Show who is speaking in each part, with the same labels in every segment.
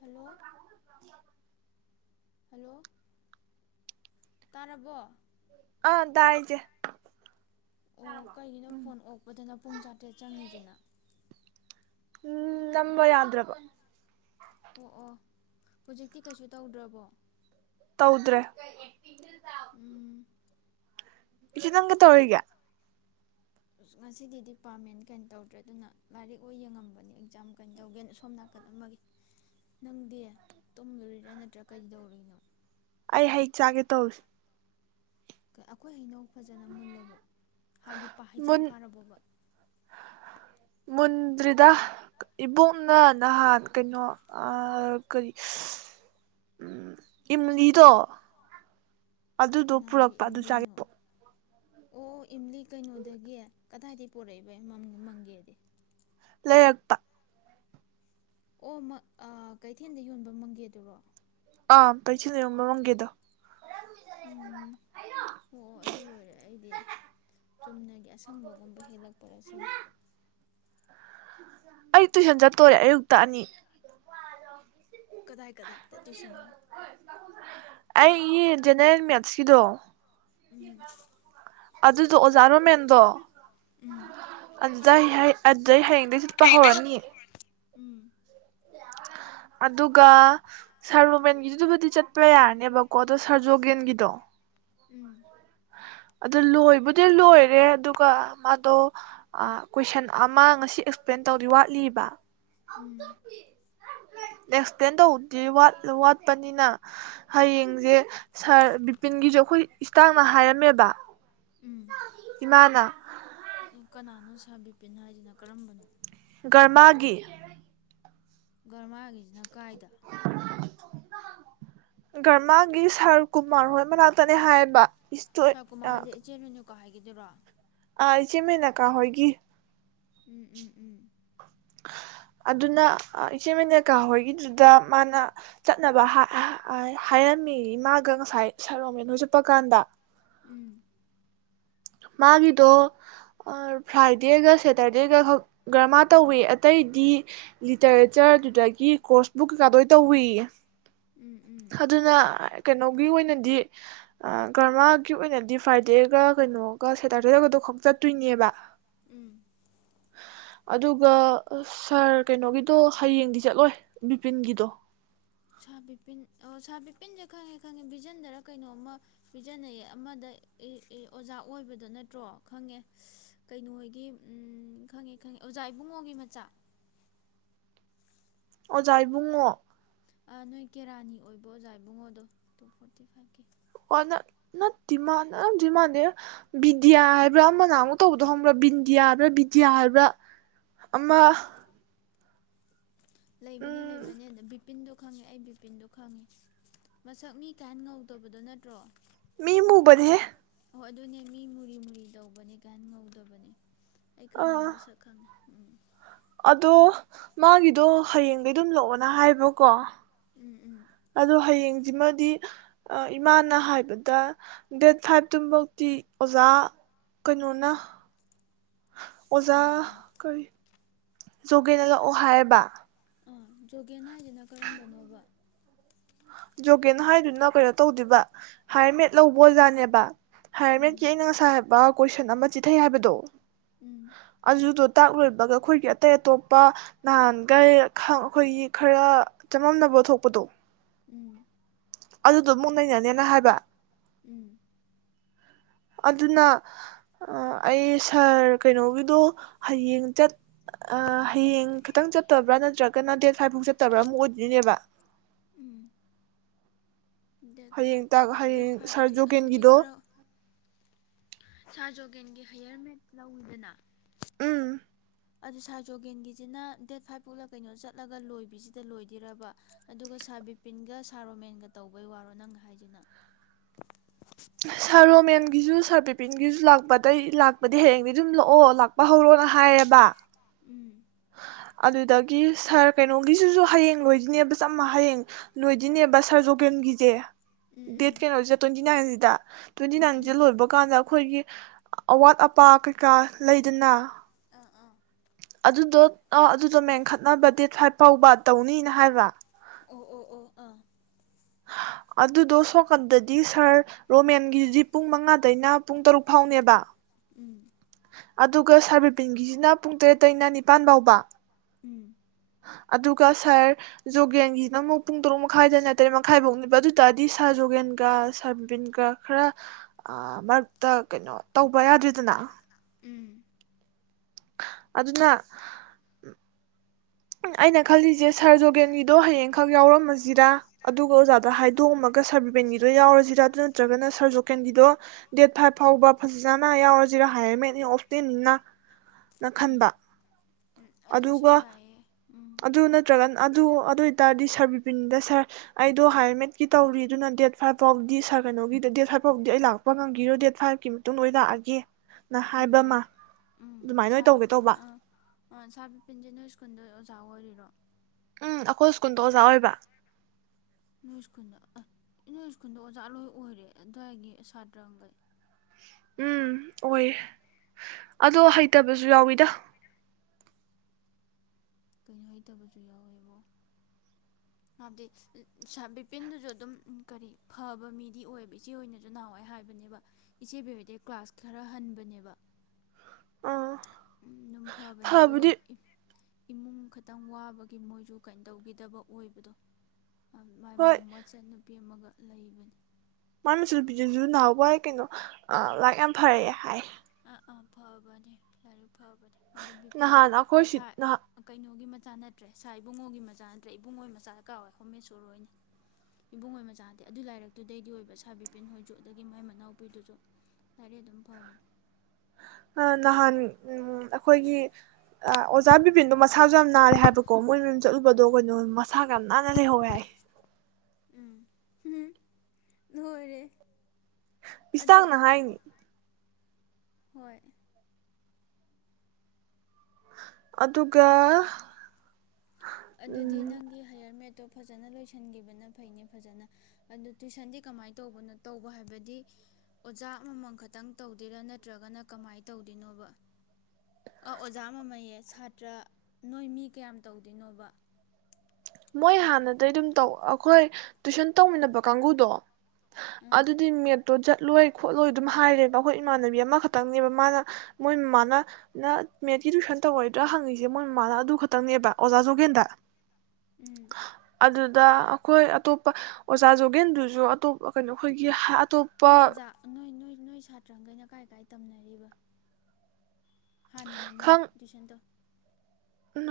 Speaker 1: hello hello ꯇꯥꯔꯕꯣ
Speaker 2: ꯑ ꯇꯗꯥꯏꯖꯦ
Speaker 1: ꯑꯣ ꯀꯩꯒꯤꯅꯣ ꯐꯣꯟ ꯑꯣꯛꯄꯗꯅ ꯄꯨꯡ ꯆꯥꯇ꯭ꯔꯦꯠ ꯆꯪꯉꯤꯖꯤꯅ
Speaker 2: ꯎꯝ ꯅꯝꯕ ꯌꯥꯗ꯭ꯔꯕ
Speaker 1: ꯑꯣ ꯑꯣ ꯍꯧꯖꯤꯛꯇꯤ ꯀꯩꯁꯨ ꯇꯧꯗ꯭ꯔꯕꯣ
Speaker 2: ꯇꯧꯗ꯭ꯔꯦ
Speaker 1: ꯎꯝ
Speaker 2: ꯏ ꯅ ꯇꯧꯍꯤꯒ
Speaker 1: ꯑꯁ ꯉꯁꯤꯗꯤ ꯗꯤꯄꯥꯔꯠꯃꯦꯟ ꯀꯩꯅꯣ ꯇꯧꯗ꯭ꯔꯦ ꯑꯗꯨꯅ ꯂꯥꯏꯔꯤꯛ ꯑꯣꯏꯅ ꯌꯦꯡꯉꯝꯕꯅꯤ ꯑꯦꯛꯖꯥꯝ ꯀꯩꯅꯣ ꯇꯧꯒꯦꯅ ꯁꯣꯝ ꯅꯥꯀꯠꯑꯃꯒꯤ ꯅꯪꯗꯤ ꯇꯨꯝꯂꯨꯔꯤꯔꯥ ꯅꯠꯇ꯭ꯔꯥ ꯀꯔꯤ ꯗꯧꯔꯨꯔꯤꯅꯣ
Speaker 2: ꯑꯩ ꯍꯩ ꯆꯥꯒꯦ ꯇꯧꯁꯤ
Speaker 1: ꯑꯩꯈꯣꯏ ꯍꯩꯅꯧ ꯐꯖꯅ ꯃꯨꯜꯂꯕꯣ ꯍꯥꯏꯕꯗꯤ ꯄꯍꯩꯖꯤꯡ
Speaker 2: ꯃꯨꯟ
Speaker 1: ꯐꯥꯔꯕꯣꯕ
Speaker 2: ꯃꯨꯟꯗ꯭ꯔꯤꯗ ꯏꯕꯣꯛꯅ ꯅꯍꯥꯟ ꯀꯩꯅꯣ ꯑꯥ ꯀꯔꯤ ꯎꯝ ꯏꯝꯂꯤꯗꯣ ꯑꯗꯨꯗꯣ
Speaker 1: ꯀꯅꯥꯒꯤ
Speaker 2: ꯄꯨꯔꯛꯄ ꯑꯗꯨ ꯆꯥꯒꯦ
Speaker 1: ꯏꯝꯂꯤꯅꯣ ꯑꯣ ꯏꯝꯂꯤ ꯀꯩꯅꯣꯗꯒꯤ ꯀꯗꯥꯏꯗꯒꯤ ꯄꯣꯔꯛꯏꯕ ꯃꯪꯒꯦꯗꯤ
Speaker 2: ꯛꯇ
Speaker 1: ꯑꯣ ꯃꯛꯑꯥ ꯀꯩꯊꯦꯜꯗ ꯌꯣꯟꯕ ꯃꯪꯒꯦꯗꯨꯔꯣ
Speaker 2: ꯑꯥ ꯄꯩꯁꯤꯅ ꯌꯣꯟꯕ ꯃꯪꯒꯤꯗꯣ
Speaker 1: ꯎꯝ ꯑꯣ ꯑꯣ ꯑꯗꯨ ꯑꯣꯏꯔꯦ ꯑꯩꯗꯤ ꯆꯨꯝꯅꯒꯦ ꯑꯁꯪꯕꯒꯨꯝꯕ ꯍꯦꯜꯂꯛꯄꯔꯥ ꯑꯁꯤꯅꯤ
Speaker 2: ꯑꯩ ꯇꯨꯏꯁꯟ ꯆꯠꯇꯣꯔꯦ ꯑꯌꯨꯛꯇ ꯑꯅꯤ
Speaker 1: ꯀꯗꯥꯏ ꯀꯗꯥꯏꯗ ꯇ꯭ꯌꯨꯁꯟ ꯅ
Speaker 2: ꯑꯩ ꯏ ꯖꯦꯅꯦꯔꯦꯜ ꯃꯦꯠꯁꯀꯤꯗꯣ
Speaker 1: ꯎꯝ
Speaker 2: [inaudible] ꯑꯗꯨꯗꯣ ꯑꯣꯖꯥ ꯔꯣꯃꯦꯟꯗꯣ
Speaker 1: ꯎꯝ
Speaker 2: ꯑꯗꯨꯗꯩ [unintelligible] ꯑꯗꯩ ꯍꯌꯦꯡ ꯆꯠꯄ ꯍꯧꯔꯅꯤ
Speaker 1: ꯎꯝ
Speaker 2: ꯑꯗꯨꯒ ꯁꯥꯔ ꯔꯣꯃꯦꯟꯒꯤꯗꯨꯕꯨꯗꯤ ꯆꯠꯄ ꯌꯥꯔꯅꯦꯕꯀꯣ ꯑꯗꯣ ꯁꯥꯔ ꯖꯣꯒꯦꯟꯒꯤꯗꯣ
Speaker 1: ꯎꯝ
Speaker 2: ꯑꯗꯨ ꯂꯣꯏꯕꯨꯗꯤ ꯂꯣꯏꯔꯦ ꯑꯗꯨꯒ ꯃꯥꯗꯣ ꯑꯥ ꯀꯣꯏꯁꯟ ꯑꯃ ꯉꯁꯤ ꯑꯦꯛꯁꯄ꯭ꯂꯦꯟ ꯇꯧꯗꯨꯏ ꯋꯥꯠꯂꯤꯕ
Speaker 1: ꯎꯝ
Speaker 2: ꯑꯦꯛꯁꯄ꯭ꯂꯦꯟ ꯇꯧꯗꯨꯏ ꯋꯥꯠꯂ ꯋꯥꯠꯄꯅꯤꯅ ꯍꯌꯦꯡꯖꯦ ꯁꯥꯔ ꯕꯤꯄꯤꯟꯒꯤꯁꯨ ꯑꯩꯈꯣꯏ ꯏꯁꯇꯥꯐꯅ ꯍꯥꯏꯔꯝꯃꯦꯕ ꯕ
Speaker 1: ꯎꯝ
Speaker 2: ꯃꯥꯅ
Speaker 1: ꯎꯝ ꯀꯅꯥꯅꯣ ꯁꯥ ꯕꯤꯄꯤꯟ ꯍꯥꯏꯁꯤꯅ ꯀꯔꯝꯕꯅꯣ
Speaker 2: ꯒꯔ꯭ꯃꯥꯔꯒꯤ
Speaker 1: ꯒꯔ꯭ꯃꯥꯔꯒꯤꯖꯤꯅ ꯀꯥꯏꯗ
Speaker 2: ꯒꯔ꯭ꯃꯥꯔꯒꯤ ꯁꯥꯔ ꯀꯨꯃꯥꯔ ꯍꯣꯏ ꯃꯅꯥꯛꯇꯅꯦ ꯍꯥꯏꯌꯦꯕ [unintelligible]
Speaker 1: ꯀꯥ ꯍꯣꯏꯒꯤꯗꯣꯔꯣ
Speaker 2: ꯑ ꯏꯆꯦ ꯃꯦꯅꯦꯀꯥ ꯍꯣꯏꯒꯤ
Speaker 1: ꯎꯝ ꯎꯝ ꯎꯝ
Speaker 2: ꯑꯗꯨꯅ ꯏꯆꯦ ꯃꯅꯦꯀꯥ ꯍꯣꯏꯒꯤꯗꯨꯗ ꯃꯥꯅ ꯆꯠꯅꯕ ꯍꯥꯏ ꯍꯥ ꯑꯥꯏ ꯍꯥꯏꯔꯝꯃꯦꯌꯦ ꯃꯥꯒ ꯉꯁꯥꯏ ꯁꯥꯔ ꯔꯣꯃꯦꯟ ꯍꯣꯏ ꯆꯠꯄ ꯀꯥꯟꯗ
Speaker 1: ꯎꯝ
Speaker 2: ꯃꯥꯒꯤꯗꯣ ꯐ꯭ꯔꯥꯏꯗꯦꯒ ꯁꯦꯇꯔꯗꯦꯒ ꯈꯛ ꯒꯔ꯭ꯃꯥꯔ ꯇꯧꯋꯦꯌꯦ ꯑꯇꯩꯗꯤ ꯂꯤꯇꯔꯦꯆꯔ ꯑꯗꯨꯗꯒꯤ ꯀꯣꯔꯁ ꯕꯨꯛ ꯀꯩꯀꯥ ꯂꯣꯏ ꯇꯧꯋꯦꯌꯦ
Speaker 1: ꯎꯝ ꯎꯝ
Speaker 2: ꯑꯗꯨꯅ ꯀꯩꯅꯣꯒꯤ ꯑꯣꯏꯅꯗꯤ ꯒꯔ꯭ꯃꯥꯔꯒꯤ ꯑꯣꯏꯅꯗꯤ ꯐ꯭ꯔꯥꯏꯗꯦꯒ ꯀꯩꯅꯣꯒ ꯁꯦꯇꯔꯗꯦꯒꯗꯣ ꯈꯛ ꯆꯠꯇꯣꯏꯅꯦꯕ
Speaker 1: ꯎꯝ
Speaker 2: ꯑꯗꯨꯒ ꯁꯥꯔ ꯀꯩꯅꯣꯒꯤꯗꯣ ꯍꯌꯦꯡꯗꯤ ꯆꯠꯂꯣꯏ ꯕꯤꯄꯤꯟꯒꯤꯗꯣ
Speaker 1: ꯁꯥꯔ ꯕꯤꯄꯤꯟ ꯑꯣ ꯁꯥꯔ ꯕꯤꯄꯤꯟꯁꯦ ꯈꯪꯉꯦ ꯈꯪꯉꯦ ꯕꯤꯖꯟꯗꯔ ꯀꯩꯅꯣ ꯑꯃ ꯕꯤꯖꯟ ꯍꯥꯏꯌꯦ ꯑꯃꯗ ꯑꯦ ꯑꯦ ꯑꯣꯖꯥ ꯑꯣꯏꯕꯗꯣ ꯅꯠꯇ꯭ꯔꯣ ꯈꯪꯉꯦ ꯀꯩꯅꯣ ꯍꯣꯏꯒꯤ ꯎꯝ ꯈꯪꯉꯦ ꯈꯪꯉꯦ ꯑꯣꯖꯥ ꯏꯕꯨꯡꯉꯣꯒꯤ ꯃꯆꯥ
Speaker 2: ꯑꯣꯖꯥ ꯏꯕꯨꯡꯉꯣ
Speaker 1: ꯅꯣꯏ ꯀꯦꯔꯥꯅꯤ ꯑꯣꯏꯕ ꯑꯣꯖꯥ ꯏꯕꯨꯡꯉꯣꯗꯣ
Speaker 2: ꯑꯣ ꯅꯠ ꯅꯠꯇꯦ ꯃꯥ ꯅꯠꯂꯝꯗꯨꯏ ꯃꯥꯟꯗꯦ ꯕꯤꯗ꯭ꯌꯥ ꯍꯥꯏꯕ꯭ꯔꯥ ꯑꯃ ꯅꯍꯥꯟꯃꯨꯛ ꯇꯧꯕꯗꯣ ꯍꯪꯕ꯭ꯔꯥ ꯕꯤꯟꯗꯤꯌꯥ ꯍꯥꯏꯕ꯭ꯔꯥ ꯕꯤꯗ꯭ꯌꯥ ꯍꯥꯏꯕ꯭ꯔꯥ ꯑꯃ
Speaker 1: ꯂꯩꯕꯅꯦ
Speaker 2: ꯎꯝ
Speaker 1: ꯂꯩꯕꯅꯦ [unintelligible] ꯄꯤꯟꯗꯣ ꯈꯪꯉꯦ ꯑꯩ ꯕꯤꯄꯤꯟꯗꯣ ꯈꯪꯉꯦ ꯃꯁꯛ ꯃꯤ ꯀꯥ ꯍꯦꯟꯅ ꯉꯧꯗꯕꯗꯣ ꯅꯠꯇ꯭ꯔꯣ
Speaker 2: ꯃꯤ ꯃꯨꯕꯅꯦꯍꯦ
Speaker 1: ꯑꯣ ꯑꯗꯨꯅꯦ ꯃꯤ ꯃꯨꯔꯤ ꯃꯨꯔꯤ ꯇꯧꯕꯅꯦ ꯀꯥ ꯍꯦꯟꯅ ꯉꯧꯗꯕꯅꯦ ꯑꯩ ꯈꯪꯉꯦ
Speaker 2: ꯑꯥ
Speaker 1: ꯃꯁꯛ ꯈꯪꯉꯦ ꯎꯝ
Speaker 2: ꯑꯗꯣ ꯃꯥꯒꯤꯗꯣ ꯍꯌꯦꯡꯗꯩꯩ ꯑꯗꯨꯝ ꯂꯥꯛꯑꯣꯅ ꯍꯥꯏꯌꯦꯕꯀꯣ
Speaker 1: ꯎꯝ ꯎꯝ
Speaker 2: ꯑꯗꯣ ꯍꯌꯦꯡꯖꯤꯃꯗꯤ ꯑꯥ ꯏꯃꯥꯅ ꯍꯥꯏꯕꯗ ꯗꯦꯠ ꯐꯥꯏꯐꯇꯨꯚꯥꯎꯇꯤ ꯑꯣꯖꯥ ꯀꯩꯅꯣꯅ ꯑꯣꯖꯥ ꯀꯔꯤ ꯖꯣꯒꯦꯟꯅ ꯂꯥꯛꯑꯣ ꯍꯥꯏꯌꯦꯕ
Speaker 1: ꯑꯥ ꯖꯣꯒꯦꯟ ꯍꯥꯏꯁꯤꯅ ꯀꯔꯝꯕꯅꯣꯕ
Speaker 2: ꯖꯣꯒꯦꯟ ꯍꯥꯏꯗꯨꯅ ꯀꯩꯅꯣ ꯇꯧꯗꯣꯏꯕ ꯍꯥꯏꯌꯔ ꯃꯦꯠ ꯂꯧꯕ ꯑꯣꯖꯥꯅꯦꯕ
Speaker 1: ꯎꯝ
Speaker 2: ꯍꯥꯏꯌꯔꯃꯦꯠꯀꯤ ꯑꯩꯅ ꯉꯁꯥꯏ ꯍꯥꯏꯕ ꯀꯣꯏꯁꯟ ꯑꯃ ꯆꯤꯊꯩ ꯍꯥꯏꯕꯗꯣ
Speaker 1: ꯎꯝ
Speaker 2: ꯑꯗꯨꯗꯣ ꯇꯥꯛ ꯂꯣꯏꯕꯒ ꯑꯩꯈꯣꯏꯒꯤ ꯑꯇꯩ ꯑꯇꯣꯞꯄ ꯅꯍꯥꯟꯒꯩ ꯈꯥ ꯑꯩꯈꯣꯏꯒꯤ ꯈꯔ ꯆꯃꯝꯅꯕ ꯊꯣꯛꯄꯗꯣ
Speaker 1: ꯎꯝ
Speaker 2: ꯑꯗꯨꯗꯣ ꯑꯃꯨꯛ ꯅꯩꯅꯅꯤꯅ ꯍꯥꯏꯕ
Speaker 1: ꯎꯝ
Speaker 2: ꯑꯗꯨꯅ ꯑ ꯑꯩ ꯁꯥꯔ ꯀꯩꯅꯣꯒꯤꯗꯣ ꯍꯌꯦꯡ ꯆꯠ ꯑꯥ ꯍꯌꯦꯡ ꯈꯤꯇꯪ ꯆꯠꯇꯕ꯭ꯔꯥ ꯅꯠꯇꯔꯒꯅ ꯗꯦꯠ ꯐꯥꯏꯚ ꯐꯥꯎ ꯆꯠꯇꯕ꯭ꯔꯥ ꯑꯃ ꯑꯣꯏꯗꯣꯏꯅꯦꯕ
Speaker 1: ꯎꯝ ꯗꯦꯠ
Speaker 2: ꯍꯌꯦꯡ
Speaker 1: ꯐꯥꯏꯚ
Speaker 2: ꯇꯥꯛ
Speaker 1: ꯐꯥꯎ ꯗꯦꯠ
Speaker 2: ꯍꯌꯦꯡ ꯁꯥꯔ
Speaker 1: ꯐꯥꯏꯚꯇꯤ ꯑꯗꯨꯗꯤ
Speaker 2: ꯖꯣꯒꯦꯟꯒꯤꯗꯣ
Speaker 1: ꯈꯔ ꯁꯥꯔ ꯖꯣꯒꯦꯟꯒꯤ ꯍꯥꯏꯌꯔ ꯃꯦꯠꯁ ꯂꯧꯏꯗꯅ
Speaker 2: ꯎꯝ
Speaker 1: ꯑꯗꯨ ꯁꯥꯔꯖꯣꯒꯦꯟꯒꯤꯖꯤꯅ ꯗꯦꯠ ꯐꯥꯏꯚ ꯄꯨꯛꯂ ꯀꯩꯅꯣ ꯆꯠꯂꯒ ꯂꯣꯏꯕꯤꯖꯤꯗ ꯂꯣꯏꯗꯣꯏꯔꯕ ꯑꯗꯨꯒ ꯁꯥꯔ ꯕꯤꯄꯤꯟꯒ ꯁꯥꯔ ꯖꯣꯒꯦꯟꯒ ꯇꯧꯕꯩ ꯋꯥꯔꯣ ꯅꯪ ꯍꯥꯏꯖꯤꯅ
Speaker 2: ꯁꯥꯔ ꯔꯣꯃꯦꯟꯒꯤꯖꯨ ꯁꯥꯔ ꯕꯤꯄꯤꯟꯒꯤꯁꯨ ꯂꯥꯛꯄꯗꯩ ꯂꯥꯛꯄꯗꯤ ꯍꯌꯦꯡꯗꯩ ꯑꯗꯨꯝ ꯂꯥꯛꯑꯣ ꯂꯥꯛꯄ ꯍꯧꯔꯣꯅ ꯍꯥꯏꯌꯦꯕ
Speaker 1: ꯎꯝ
Speaker 2: ꯑꯗꯨꯗꯒꯤ ꯁꯥꯔ ꯀꯩꯅꯣꯒꯤꯁꯤꯁꯨ ꯍꯌꯦꯡ ꯂꯣꯏꯗꯣꯏꯅꯦꯕ ꯆꯞ ꯃ ꯍꯌꯦꯡ ꯂꯣꯏꯗꯣꯏꯅꯦꯕ ꯁꯥꯔ ꯖꯣꯒꯦꯟꯒꯤꯖꯦ
Speaker 1: ꯎꯝ
Speaker 2: ꯗꯦꯠ
Speaker 1: ꯎꯝ
Speaker 2: ꯀꯩꯅꯣꯖꯤꯗ ꯇ꯭ꯋꯦꯟꯇꯤ ꯅꯥꯏꯟꯁꯤꯗ ꯇ꯭ꯋꯦꯟꯇꯤ
Speaker 1: ꯎꯝ ꯎꯝ
Speaker 2: ꯅꯥꯏꯟꯁꯤꯗ ꯂꯣꯏꯕ ꯀꯥꯟꯗ ꯑꯩꯈꯣꯏꯒꯤ ꯑꯋꯥꯠ ꯑꯄꯥ ꯀꯩꯀꯥ ꯂꯩꯗꯅ
Speaker 1: ꯑꯥ ꯑꯥ
Speaker 2: ꯑꯗꯨꯗꯣ ꯑ ꯑꯗꯨꯗꯣ ꯃꯦꯟꯈꯠꯅꯕ ꯗꯦꯠ ꯐꯥꯏꯚ ꯐꯥꯎꯕ ꯇꯧꯅꯤꯅ ꯍꯥꯏꯕ
Speaker 1: ꯑꯣ ꯑꯣ ꯑꯣ ꯑꯥ
Speaker 2: ꯑꯗꯨꯗꯣ ꯁꯣꯝꯀꯥꯟꯗꯗꯤ ꯁꯥꯔ ꯔꯣꯃꯦꯟꯒꯤꯖꯤ ꯄꯨꯡ ꯃꯉꯥꯗꯩꯅ ꯄꯨꯡ ꯇꯔꯨꯛ ꯐꯥꯎꯅꯦꯕ
Speaker 1: ꯎꯝ
Speaker 2: ꯑꯗꯨꯒ ꯁꯥꯔꯕꯤꯕꯤꯟꯒꯤꯁꯤꯅ ꯄꯨꯡ ꯇꯔꯦꯠꯇꯩꯅ ꯅꯤꯄꯥꯜ ꯐꯥꯎꯕ
Speaker 1: ꯎꯝ
Speaker 2: ꯑꯗꯨꯒ ꯁꯥꯔ ꯖꯣꯒꯦꯟꯒꯤꯁꯤꯅ ꯑꯃꯨꯛ ꯄꯨꯡ ꯇꯔꯨꯛ ꯃꯈꯥꯏꯗꯩꯅ ꯇꯔꯦꯠ ꯃꯈꯥꯏꯐꯧꯅꯦꯕ ꯑꯗꯨ ꯇꯔꯗꯤ ꯁꯥꯔ ꯖꯣꯒꯦꯟꯒ ꯁꯥꯔ ꯕꯤꯕꯤꯟꯒ ꯈꯔ ꯃꯔꯛꯇ ꯀꯩꯅꯣ ꯇꯧꯕ ꯌꯥꯗ꯭ꯔꯦꯗꯅ
Speaker 1: ꯎꯝ
Speaker 2: ꯑꯗꯨꯅ ꯑꯩꯅ ꯈꯜꯂꯤꯁꯦ ꯁꯔꯖꯣꯒꯦꯟꯒꯤꯗꯣ ꯍꯌꯦꯡꯈꯛ ꯌꯥꯎꯔꯝꯃꯁꯤꯔ ꯑꯗꯨꯒ ꯑꯣꯖꯥꯗ ꯍꯥꯏꯗꯣꯛꯑꯝꯃꯒ ꯁꯥꯔ ꯕꯤꯕꯦꯟꯒꯤꯗꯣ ꯌꯥꯎꯔꯁꯤꯔꯥ ꯑꯗꯨ ꯅꯠꯇ꯭ꯔꯒꯅ ꯁꯔꯖꯣꯒꯦꯟꯒꯤꯗꯣ ꯗꯦꯠ ꯐꯥꯏꯚ ꯐꯥꯎꯕ ꯐꯖꯖꯅ ꯌꯥꯎꯔꯁꯤꯔꯥ ꯍꯥꯏꯌꯔ ꯃꯦꯠꯅꯤ ꯑꯣꯐ ꯇꯦꯟꯅꯤꯅꯅ
Speaker 1: ꯎꯝ
Speaker 2: ꯈꯟꯕ
Speaker 1: ꯑꯗꯨꯁꯨ
Speaker 2: ꯑꯗꯨꯒ
Speaker 1: ꯌꯥꯏꯑꯦ
Speaker 2: ꯑꯗꯨ ꯅꯠꯇ꯭ꯔꯒꯅ ꯑꯗꯨ ꯑꯗꯨ ꯑꯣꯏꯇꯥꯔꯗꯤ ꯁꯥꯔ ꯕꯤꯄꯤꯟꯗ ꯁꯥꯔ ꯑꯩꯗꯣ ꯍꯥꯏꯌꯔꯃꯦꯠꯀꯤ ꯇꯧꯔꯤ ꯑꯗꯨꯅ ꯗꯦꯠ ꯐꯥꯏꯚ ꯐꯥꯎꯗꯤ ꯁꯥꯔ ꯀꯩꯅꯣꯒꯤ ꯗꯦꯠ ꯐꯥꯏꯚ ꯐꯥꯎꯗꯤ ꯑꯩ ꯂꯥꯛꯄ ꯉꯝꯈꯤꯔꯣꯏ ꯗꯦꯠ ꯐꯥꯏꯚꯀꯤ ꯃꯇꯨꯡꯗ ꯂꯥꯛꯑꯒꯦ ꯅ
Speaker 1: ꯎꯝ
Speaker 2: ꯍꯥꯏꯕ
Speaker 1: ꯎꯝ
Speaker 2: ꯑꯃ
Speaker 1: ꯎꯝ
Speaker 2: ꯑꯗꯨꯃꯥꯏꯅ ꯑꯣꯏ
Speaker 1: ꯁꯥꯔ
Speaker 2: ꯇꯧꯒꯦ
Speaker 1: ꯕꯤ
Speaker 2: ꯇꯧꯕ
Speaker 1: ꯑ ꯑ ꯁꯥꯔ ꯕꯤꯄꯤꯟꯖꯤ ꯅꯣꯏ ꯁ꯭ꯀꯨꯜꯗ ꯑꯣ ꯑꯣꯏꯔꯤꯔꯣ
Speaker 2: ꯎꯝ ꯑꯩꯈꯣꯏ ꯁ꯭ꯀꯨꯜꯗ ꯑꯣꯖꯥ ꯑꯣꯏꯕ
Speaker 1: ꯅꯣꯏ ꯁ꯭ꯀꯨꯜꯗ ꯑꯥ ꯅꯣꯏ ꯁ꯭ꯀꯨꯜꯗ ꯑꯣꯖꯥ ꯂꯣꯏ ꯑꯣꯏꯔꯦ ꯑꯗꯨꯋꯥꯏꯒꯤ ꯁꯥꯇ꯭ꯔꯈꯩ
Speaker 2: ꯎꯝ ꯑꯣꯏꯌꯦ ꯑꯗꯣ ꯍꯩꯇꯕꯖꯨ ꯌꯥꯎꯋꯤꯗ
Speaker 1: ꯀꯩꯅꯣ ꯍꯩꯇꯕꯁꯨ ꯌꯥꯎꯋꯦꯕꯣ ꯍꯥꯏꯕꯗꯤ ꯕꯤꯄꯤꯟꯗꯨꯁꯨ ꯑꯗꯨꯝ ꯀꯔꯤ ꯐꯕ ꯃꯤꯗꯤ ꯑꯣꯏꯌꯦꯕ ꯏꯆꯦ ꯍꯣꯏꯅꯁꯨ ꯅꯍꯥꯟꯋꯥꯏ ꯍꯥꯏꯕꯅꯦꯕ ꯏꯆꯦꯕꯤ ꯍꯣꯏꯗꯩ ꯀ꯭ꯂꯥꯁ ꯈꯔ ꯍꯟꯕꯅꯦꯕ
Speaker 2: ꯑꯥ
Speaker 1: ꯎ ꯑꯗꯨꯝ ꯐꯕꯅꯦ ꯑꯗꯨꯒ
Speaker 2: ꯐꯕꯨꯗꯤ
Speaker 1: ꯏꯃꯨꯡ ꯈꯛꯇꯪ ꯋꯥꯕꯒꯤ ꯃꯣꯏꯁꯨ ꯀꯩꯗꯧꯒꯤꯗꯕ ꯑꯣꯏꯕꯗꯣ ꯃꯥꯏ ꯃꯥ
Speaker 2: ꯍꯣꯏ
Speaker 1: ꯃꯥꯆꯟꯅꯨꯄꯤ ꯑꯃꯒ ꯂꯩꯕꯅꯤ
Speaker 2: ꯃꯥꯏ ꯃꯆꯟꯅꯨꯄꯤꯗꯨꯖꯨ ꯅꯍꯥꯟꯋꯥꯏ ꯀꯩꯅꯣ ꯑ ꯂꯥꯏꯛ ꯌꯥꯝ ꯐꯩ ꯍꯥꯏ
Speaker 1: ꯐꯥꯕꯅꯦ ꯂꯥꯏꯔꯤꯛꯄꯨ ꯐꯕꯅꯦ ꯑꯗꯨ ꯕꯤꯄꯤꯟ
Speaker 2: ꯅꯍꯥꯟ
Speaker 1: ꯑꯣ
Speaker 2: ꯑꯩꯈꯣꯏ ꯁꯤ ꯅꯍꯥꯟ
Speaker 1: ꯁꯥꯥꯔ ꯀꯩꯅꯣꯒꯤ ꯃꯆꯥꯥꯅꯠꯇ꯭ꯔꯦ ꯁꯥ ꯏꯕꯨꯡꯉꯣꯒꯤ ꯃꯆꯥ ꯅꯠꯇ꯭ꯔꯦ ꯏꯕꯨꯡꯉꯣꯏ ꯃꯆꯥꯗ ꯀꯥꯎꯋꯦ ꯍꯣꯃꯦꯁꯣꯔ ꯍꯣꯏꯅꯦ ꯏꯕꯨꯡꯉꯣꯏ ꯃꯆꯥ ꯅꯠꯇꯦ ꯑꯗꯨ ꯂꯥꯏꯔꯛꯇꯨꯗꯩꯗꯤ ꯑꯣꯏꯕ ꯁꯥ ꯕꯤꯄꯤꯟ ꯍꯣꯏꯁꯨ ꯑꯗꯒꯤ ꯃꯥꯏ ꯃꯅꯥꯎꯄꯤꯗꯨꯁꯨ ꯂꯥꯏꯔꯤꯛ ꯑꯗꯨꯝ ꯐꯕꯅꯦ
Speaker 2: ꯅꯍꯥꯟ ꯎꯝ ꯑꯩꯈꯣꯏꯒꯤ ꯑꯣꯖꯥ ꯕꯤꯕꯤꯟꯗꯣ ꯃꯁꯥꯁꯨ ꯌꯥꯝ ꯅꯥꯜꯂꯦ ꯍꯥꯏꯕꯀꯣ ꯃꯣꯏ ꯃꯌꯨꯝ ꯆꯠꯂꯨꯕꯗꯣ ꯀꯩꯅꯣ ꯃꯁꯥꯒ ꯌꯥꯝ ꯅꯥꯟꯅ ꯂꯩꯍꯧꯋꯦ ꯍꯥꯏ
Speaker 1: ꯎꯝ ꯍꯨꯝ ꯂꯣꯏꯔꯦ
Speaker 2: ꯏꯆꯥ
Speaker 1: ꯑꯗꯣ
Speaker 2: ꯍꯥꯢꯅꯦ
Speaker 1: ꯍꯣꯏ
Speaker 2: ꯑꯗꯨꯒ
Speaker 1: ꯑꯗꯨꯗꯤ ꯅꯪꯒꯤ ꯍꯥꯢꯌꯔ ꯃꯦꯇ ꯇꯣ ꯐꯖꯅ ꯂꯣꯏꯁꯤꯟꯈꯤꯕꯅ ꯐꯩꯅꯦ ꯐꯖꯅ ꯑꯗꯨ ꯇꯨꯏꯁꯟꯗꯤ ꯀꯃꯥꯏꯅ ꯇꯧꯕꯅꯣ ꯇꯧꯕ ꯍꯥꯏꯕꯗꯤ ꯑꯣꯖꯥ ꯑꯃꯃꯝ ꯈꯛꯇꯪ ꯇꯧꯗꯣꯏꯔꯥ ꯅꯠꯇ꯭ꯔꯒꯅ ꯀꯃꯥꯏꯅ ꯇꯧꯗꯣꯏꯅꯣꯕ ꯑꯥ ꯑꯣꯖꯥ ꯑꯃꯃꯝꯌꯦ ꯁꯥꯇ꯭ꯔ ꯅꯣꯏ ꯃꯤ ꯀꯌꯥꯝ ꯇꯧꯗꯣꯏꯅꯣꯕ
Speaker 2: ꯃꯣꯏ ꯍꯥꯟꯅꯗꯩ ꯑꯗꯨꯝ ꯇꯧ ꯑꯩꯈꯣꯏ ꯇꯨꯏꯁꯟ ꯇꯧꯃꯤꯟꯅꯕ ꯀꯥꯡꯒꯨꯗꯣ
Speaker 1: ꯑꯪ
Speaker 2: ꯑꯗꯨꯗꯤ ꯃꯦꯠ ꯇꯣ ꯆꯠꯂꯣꯏ ꯈꯣꯠꯂꯣꯏ ꯑꯗꯨꯝ ꯍꯥꯏꯔꯦꯕ ꯑꯩꯈꯣꯏ ꯏꯃꯥꯟꯅꯕꯤ ꯑꯃꯈꯛꯇꯪꯅꯦꯕ ꯃꯥꯅ ꯃꯣꯏ ꯃꯃꯥꯅ ꯅ ꯃꯦꯠꯀꯤ ꯇꯨꯏꯁꯟ ꯇꯧꯔꯣꯏꯗ꯭ꯔꯥ ꯍꯪꯉꯤꯁꯦ ꯃꯣꯏ ꯃꯃꯥꯅ ꯑꯗꯨ ꯈꯛꯇꯪꯅꯦꯕ ꯑꯣꯖꯥ ꯖꯣꯒꯦꯟꯗ
Speaker 1: ꯎꯝ
Speaker 2: ꯑꯗꯨꯗ ꯑꯩꯈꯣꯏ ꯑꯇꯣꯞꯄ ꯑꯣꯖꯥ ꯖꯣꯒꯦꯟꯗꯨꯁꯨ ꯑꯇꯣꯞꯄ ꯀꯩꯅꯣ ꯑꯩꯈꯣꯏꯒꯤ ꯍꯥ
Speaker 1: ꯅꯣꯏ ꯑꯣꯖꯥ ꯅꯣꯏ ꯅꯣꯏ ꯅꯣꯏ ꯁꯥꯇ꯭ꯔꯒꯩꯅ ꯀꯥꯏ ꯀꯥꯏ ꯇꯝꯅꯔꯤꯕ ꯍꯥꯟꯅꯅ ꯃꯣꯏ ꯇꯨꯏꯁꯟꯗꯣ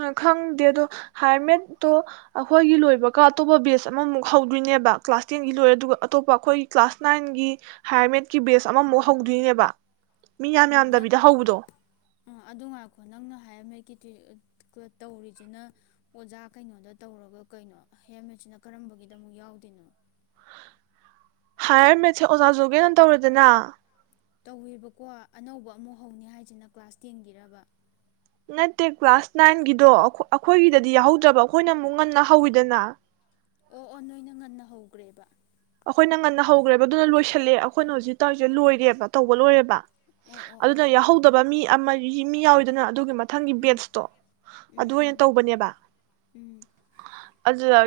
Speaker 2: ꯎ ꯈꯪꯗꯦ ꯑꯗꯣ ꯍꯥꯏꯔ ꯃꯦꯠꯇꯣ ꯑꯩꯈꯣꯏꯒꯤ ꯂꯣꯏꯕꯒ ꯑꯇꯣꯞꯄ ꯕꯦꯖ ꯑꯃꯃꯨꯛ ꯍꯧꯗꯣꯏꯅꯦꯕ ꯀ꯭ꯂꯥꯁ ꯇꯦꯟꯒꯤ ꯂꯣꯏꯔꯦ ꯑꯗꯨꯒ ꯑꯇꯣꯞꯄ ꯑꯩꯈꯣꯏꯒꯤ ꯀ꯭ꯂꯥꯁ ꯅꯥꯏꯟꯒꯤ ꯍꯥꯌꯔ ꯃꯦꯠꯀꯤ ꯕꯦꯁ ꯑꯃꯃꯨꯛ ꯍꯧꯗꯣꯏꯅꯦꯕ ꯃꯤ ꯌꯥꯝ
Speaker 1: ꯎꯝ ꯅꯪ
Speaker 2: ꯌꯥꯝꯗꯕꯤꯗ ꯍꯧꯕꯗꯣ
Speaker 1: ꯑ ꯑꯗꯨ ꯉꯥꯏꯈꯣ ꯅꯪꯅ ꯍꯥꯏꯌꯔ ꯃꯦꯇꯀꯤ ꯇꯧꯔꯤꯁꯤꯅ ꯑꯣꯖꯥ ꯀꯩꯅꯣꯗ ꯇꯧꯔꯒ ꯀꯩꯅꯣ ꯍꯥꯢꯌꯔꯃꯦꯠ ꯁꯤꯅ ꯀꯔꯝꯕꯒꯤꯗ ꯑꯃꯨꯛ ꯌꯥꯎꯗꯣꯏꯅꯣ
Speaker 2: ꯍꯥꯏꯔ ꯃꯦꯠꯁꯦ ꯑꯣꯖꯥꯖꯒꯦꯅ ꯅ ꯇꯧꯔꯦꯗꯅ
Speaker 1: ꯇꯧꯋꯦꯕꯀꯣ ꯑꯅꯧꯕ ꯑꯃꯨꯛ ꯍꯧꯅꯤ ꯍꯥꯏꯁꯤꯅ ꯀ꯭ꯂꯥꯁ ꯇꯦꯟꯒꯤꯔꯕ
Speaker 2: ꯅꯠꯇꯦ ꯀ꯭ꯂꯥꯁ ꯅꯥꯏꯟꯒꯤꯗꯣ ꯑꯩꯈꯣꯏꯒꯤꯗꯗꯤ ꯌꯥꯎꯍꯧꯗ꯭ꯔꯕ ꯑꯩꯈꯣꯏꯅ ꯑꯃꯨꯛ ꯉꯟꯅ ꯍꯧꯋꯤꯗꯅ
Speaker 1: ꯑꯣ ꯑꯣ ꯅꯣꯏꯅ ꯉꯟꯅ ꯍꯧꯒ꯭ꯔꯦꯕ
Speaker 2: ꯑꯩꯈꯣꯏꯅ ꯉꯟꯅ ꯍꯧꯒ꯭ꯔꯦꯕ ꯑꯗꯨꯅ ꯂꯣꯏꯁꯤꯜꯂꯦ ꯑꯩꯈꯣꯏꯅ ꯍꯧꯖꯤꯛ ꯇꯧꯔꯤꯁꯦ ꯂꯣꯏꯔꯦꯕ ꯇꯧꯕ ꯂꯣꯏꯔꯦꯕ
Speaker 1: ꯑꯣ ꯑꯣ
Speaker 2: ꯑꯗꯨꯅ
Speaker 1: ꯑꯣ ꯑꯣ
Speaker 2: ꯌꯥꯎꯍꯧꯗꯕ ꯃꯤ ꯑꯃꯔꯤ ꯃꯤ ꯌꯥꯎꯋꯤꯗꯅ ꯑꯗꯨꯒꯤ ꯃ ꯊꯪꯒꯤ
Speaker 1: ꯎꯝ
Speaker 2: ꯕꯦꯠꯁꯇꯣ
Speaker 1: ꯎꯝ
Speaker 2: ꯑꯗꯨ ꯑꯣꯏꯅ
Speaker 1: ꯎꯝ
Speaker 2: ꯇꯧꯕꯅꯦꯕ
Speaker 1: ꯎꯝ
Speaker 2: ꯑꯗꯨꯗ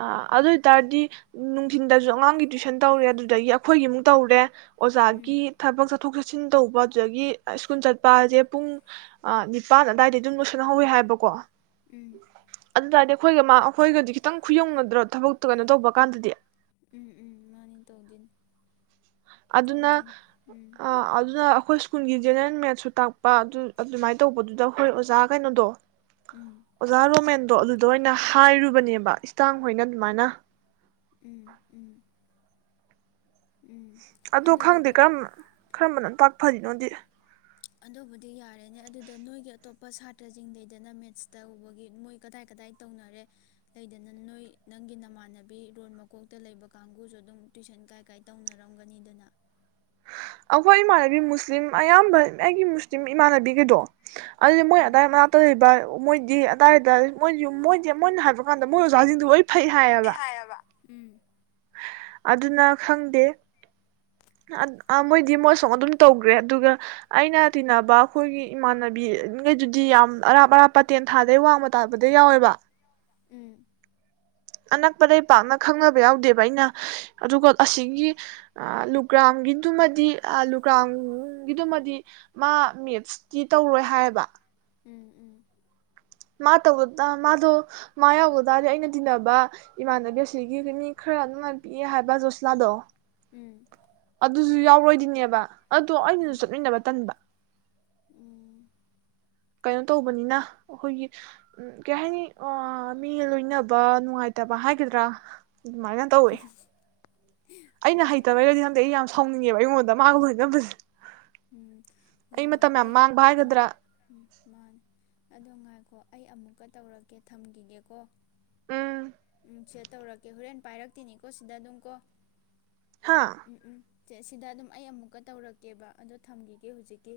Speaker 2: ꯑꯥ ꯑꯗꯨ ꯑꯣꯏꯇꯥꯔꯗꯤ ꯅꯨꯡ ꯊꯤꯟꯗꯁꯨ ꯑꯉꯥꯡꯒꯤ ꯇꯨꯋꯏꯁꯟ ꯇꯧꯔꯦ ꯑꯗꯨꯗꯒꯤ ꯑꯩꯈꯣꯏꯒꯤꯃꯨꯛ ꯇꯧꯔꯦ
Speaker 1: ꯎꯝ
Speaker 2: ꯑꯣꯖꯥꯒꯤ ꯊꯕꯛ ꯆꯠꯊꯣꯛ ꯆꯠ ꯁꯤꯟ ꯇꯧꯕ ꯑꯗꯨꯗꯒꯤ ꯁ꯭ꯀꯨꯜ ꯆꯠꯄ ꯍꯥꯏꯁꯦ ꯄꯨꯡ ꯅꯤꯄꯥꯟ ꯑꯗꯥꯏꯗ ꯑꯗꯨꯝ ꯂꯣꯏꯁꯤꯟꯍꯧꯋꯦ ꯍꯥꯏꯕꯀꯣ
Speaker 1: ꯎꯝ
Speaker 2: ꯑꯗꯨ ꯇꯔꯗꯤ ꯑꯩꯈꯣꯏꯒ ꯃꯥ ꯑꯩꯈꯣꯏꯒꯗꯤ ꯈꯤꯇꯪ ꯈꯨꯌꯧꯅꯗ꯭ꯔ ꯊꯕꯛꯇꯣ ꯀꯩꯅꯣ ꯇꯧꯕ ꯀꯥꯟꯗꯗꯤ
Speaker 1: ꯎꯝ ꯎꯝ ꯃꯥꯅꯤ ꯇꯧꯗꯣꯏꯅꯤ
Speaker 2: ꯑꯗꯨꯅ
Speaker 1: ꯇꯧꯗꯣꯏꯅꯤ ꯎꯝ
Speaker 2: ꯑ ꯑꯗꯨꯅ ꯑꯩꯈꯣꯏ ꯁꯀ ꯁ꯭ꯀꯨꯟꯒꯤ ꯖꯦꯅꯦꯔꯦꯜ ꯃꯦꯠꯁꯨ ꯇꯥꯛꯄ ꯑꯗꯨ ꯑꯗꯨꯃꯥꯏꯅ ꯇꯧꯕꯗꯨꯗ ꯈꯣꯏ ꯑꯣꯖꯥ ꯀꯩꯅꯣꯗꯣ
Speaker 1: ꯎꯝ
Speaker 2: ꯑꯣꯖꯥ ꯔꯣꯃꯦꯟ ꯗꯣ ꯑꯗꯨꯗ ꯑꯣꯏꯅ ꯍꯥꯏꯔꯨꯕꯅꯦꯕ ꯏꯁꯇꯥꯡ ꯍꯣꯏꯅ ꯑꯗꯨꯃꯥꯏꯅ
Speaker 1: ꯎꯝ ꯎꯝ ꯎꯝ
Speaker 2: ꯑꯗꯨ ꯈꯪꯗꯦ
Speaker 1: ꯑꯗꯨꯗꯨꯒ
Speaker 2: ꯀꯔꯝꯕ ꯀꯔꯝꯕꯅꯪ ꯇꯥꯛ ꯐꯔꯤꯅꯣꯗꯤ ꯇꯥ
Speaker 1: ꯑꯗꯨꯕꯨꯗꯤ ꯌꯥꯔꯦꯅꯦ ꯑꯗꯨꯗ ꯅꯣꯏꯒꯤ ꯑꯇꯣꯞꯄ ꯁꯥꯇ꯭ꯔꯁꯤꯡꯗꯗꯅ ꯃꯦꯠꯁ ꯇꯧꯕꯒꯤ ꯃꯣꯏ ꯀꯗꯥꯏ ꯀꯗꯥꯏ ꯇꯧꯅꯔꯦ ꯂꯩꯗꯅ ꯅꯣꯏ ꯅꯪꯒꯤ ꯅꯃꯥꯟꯅꯕꯤ ꯔꯣꯜ ꯃꯀꯣꯛꯇ ꯂꯩꯕ ꯀꯥꯡꯕꯨꯁꯨ ꯑꯗꯨꯝ ꯇꯨꯏꯁꯟ ꯀꯥꯏ ꯀꯥꯏ ꯇꯧꯅꯔꯝꯒꯅꯤꯗꯅ
Speaker 2: ꯑꯩꯈꯣꯏ ꯏꯃꯥꯟꯅꯕꯤ ꯃꯨꯁꯂꯤꯝ ꯑꯌꯥꯝꯕ ꯑꯩꯒꯤ ꯃꯨꯁꯂꯤꯝ ꯏꯃꯥꯟꯅꯕꯤꯒꯩꯗꯣ ꯑꯗꯨꯗꯤ ꯃꯣꯏ ꯑꯗꯥꯏ ꯃꯅꯥꯛꯇ ꯂꯩꯕ ꯃꯣꯏꯗꯤ ꯑꯗꯥꯏꯗ ꯃꯣꯏ ꯃꯣꯏꯗꯤ ꯃꯣꯏꯅ ꯍꯥꯏꯕ ꯀꯥꯟꯗ ꯃꯣꯏ ꯑꯣꯖꯥꯁꯤꯡꯗꯨ ꯍꯣꯏ ꯐꯩ ꯍꯥꯏꯑꯕ
Speaker 1: ꯎꯝ
Speaker 2: ꯑꯗꯨꯅ ꯈꯪꯗꯦ ꯃꯣꯏꯗꯤ ꯃꯣꯏ ꯑꯁꯨꯝ ꯑꯗꯨꯝ ꯇꯧꯈ꯭ꯔꯦ ꯑꯗꯨꯒ ꯑꯩꯅ ꯇꯤꯟꯅꯕ ꯑꯩꯈꯣꯏꯒꯤ ꯏꯃꯥꯟꯅꯕꯤꯈꯩꯗꯨꯗꯤ ꯌꯥꯝ ꯑꯔꯥꯞ ꯑꯔꯥꯞꯄ ꯇꯦꯟꯊꯥꯗꯩ ꯋꯥꯡꯃ ꯇꯥꯕꯗꯩꯩ ꯌꯥꯎꯋꯦꯕ
Speaker 1: ꯎꯝ
Speaker 2: ꯑꯅꯛꯄꯗꯩꯩ ꯄꯥꯛꯅ ꯈꯪꯅꯕ ꯌꯥꯎꯗꯦꯕ ꯑꯩꯅ ꯑꯗꯨꯒ ꯑꯁꯤꯒꯤ ꯂꯨꯒ꯭ꯔꯥꯝꯒꯤꯕꯗꯨꯃꯗꯤ ꯂꯨꯒ꯭ꯔꯥꯝꯒꯤꯗꯨꯃꯗꯤ ꯃꯥ ꯃꯦꯠꯁꯇꯤ ꯇꯧꯔꯣꯏ ꯍꯥꯏꯌꯦꯕ
Speaker 1: ꯎꯝ ꯎꯝ
Speaker 2: ꯃꯥ ꯇꯧ ꯃꯥꯗꯣ ꯃꯥ ꯌꯥꯎꯗ ꯇꯥꯔꯗꯤ ꯑꯩꯅ ꯇꯤꯟꯅꯕ ꯏꯃꯥꯟꯅꯕꯤ ꯑꯁꯤꯒꯤ ꯃꯤ ꯈꯔ ꯑꯃ ꯄꯤꯛꯑꯦ ꯍꯥꯏꯕ ꯖꯣꯁꯤꯂꯥꯗꯣ
Speaker 1: ꯎꯝ
Speaker 2: ꯑꯗꯨꯁꯨ ꯌꯥꯎꯔꯣꯏꯗꯤꯅꯦꯕ ꯑꯗꯣ
Speaker 1: ꯎꯝ
Speaker 2: ꯑꯩꯅꯁꯨ
Speaker 1: ꯎꯝ
Speaker 2: ꯆꯠꯃꯤꯟꯅꯕ ꯇꯟꯕ
Speaker 1: ꯎꯝ
Speaker 2: ꯀꯩꯅꯣ ꯇꯧꯕꯅꯤꯅ ꯑꯩꯈꯣꯏꯒꯤ ꯀꯩ ꯍꯥꯏꯅꯤ ꯃꯤ ꯂꯣꯏꯅꯕ ꯅꯨꯡꯉꯥꯏꯇꯕ ꯍꯥꯏꯒꯗ꯭ꯔꯥ ꯑꯗꯨꯃꯥꯏꯅ ꯇꯧꯋꯦ ꯑꯩꯅ
Speaker 1: ꯍꯣꯏ ꯍꯣꯏ
Speaker 2: ꯍꯩꯇꯕꯩꯔꯗꯤ ꯈꯪꯗꯦ ꯑꯩ ꯌꯥꯝ ꯁꯥꯎꯅꯤꯡꯉꯦꯕ ꯑꯩꯉꯣꯟꯗ ꯃꯒꯥ ꯂꯣꯏꯅꯕꯁꯦ
Speaker 1: ꯎꯝ ꯍꯣꯏ ꯍꯣꯏ
Speaker 2: ꯃꯇꯝ ꯌꯥꯝ
Speaker 1: ꯑꯩ
Speaker 2: ꯃꯥꯡꯕ
Speaker 1: ꯎꯝ
Speaker 2: ꯍꯥꯏꯒꯗ꯭ꯔꯥ
Speaker 1: ꯎꯝ ꯃꯥꯅꯤ ꯑꯗꯣ ꯉꯥꯏ ꯗꯣ ꯑꯩ ꯑꯃꯨꯛꯀ ꯇꯧꯔꯛꯀꯦ ꯊꯝꯈꯤꯒꯦꯀꯣ
Speaker 2: ꯎꯝ
Speaker 1: ꯁꯦꯠ ꯇꯧꯔꯛꯀꯦ ꯍꯣꯔꯦꯟ ꯄꯥꯏꯔꯛꯇꯤꯅꯤꯀꯣ ꯁꯤꯗ ꯑꯗꯨꯝ ꯀꯣ
Speaker 2: ꯍꯥ
Speaker 1: ꯎꯝ ꯎꯝ ꯁꯦ ꯁꯤꯗ ꯑꯗꯨꯝ ꯑꯩ ꯑꯃꯨꯛꯀ ꯇꯧꯔꯛꯀꯦꯕ ꯑꯗꯣ ꯊꯝꯈꯤꯒꯦ ꯍꯧꯖꯤꯛꯀꯤ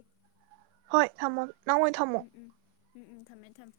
Speaker 2: ꯍꯣꯏ ꯊꯃꯣ ꯅꯪꯑꯣꯏ ꯊꯝꯃꯣ
Speaker 1: ꯎꯝ ꯎꯝ ꯎꯝ ꯎꯝ ꯊꯝꯃꯦ ꯊꯝꯃꯦ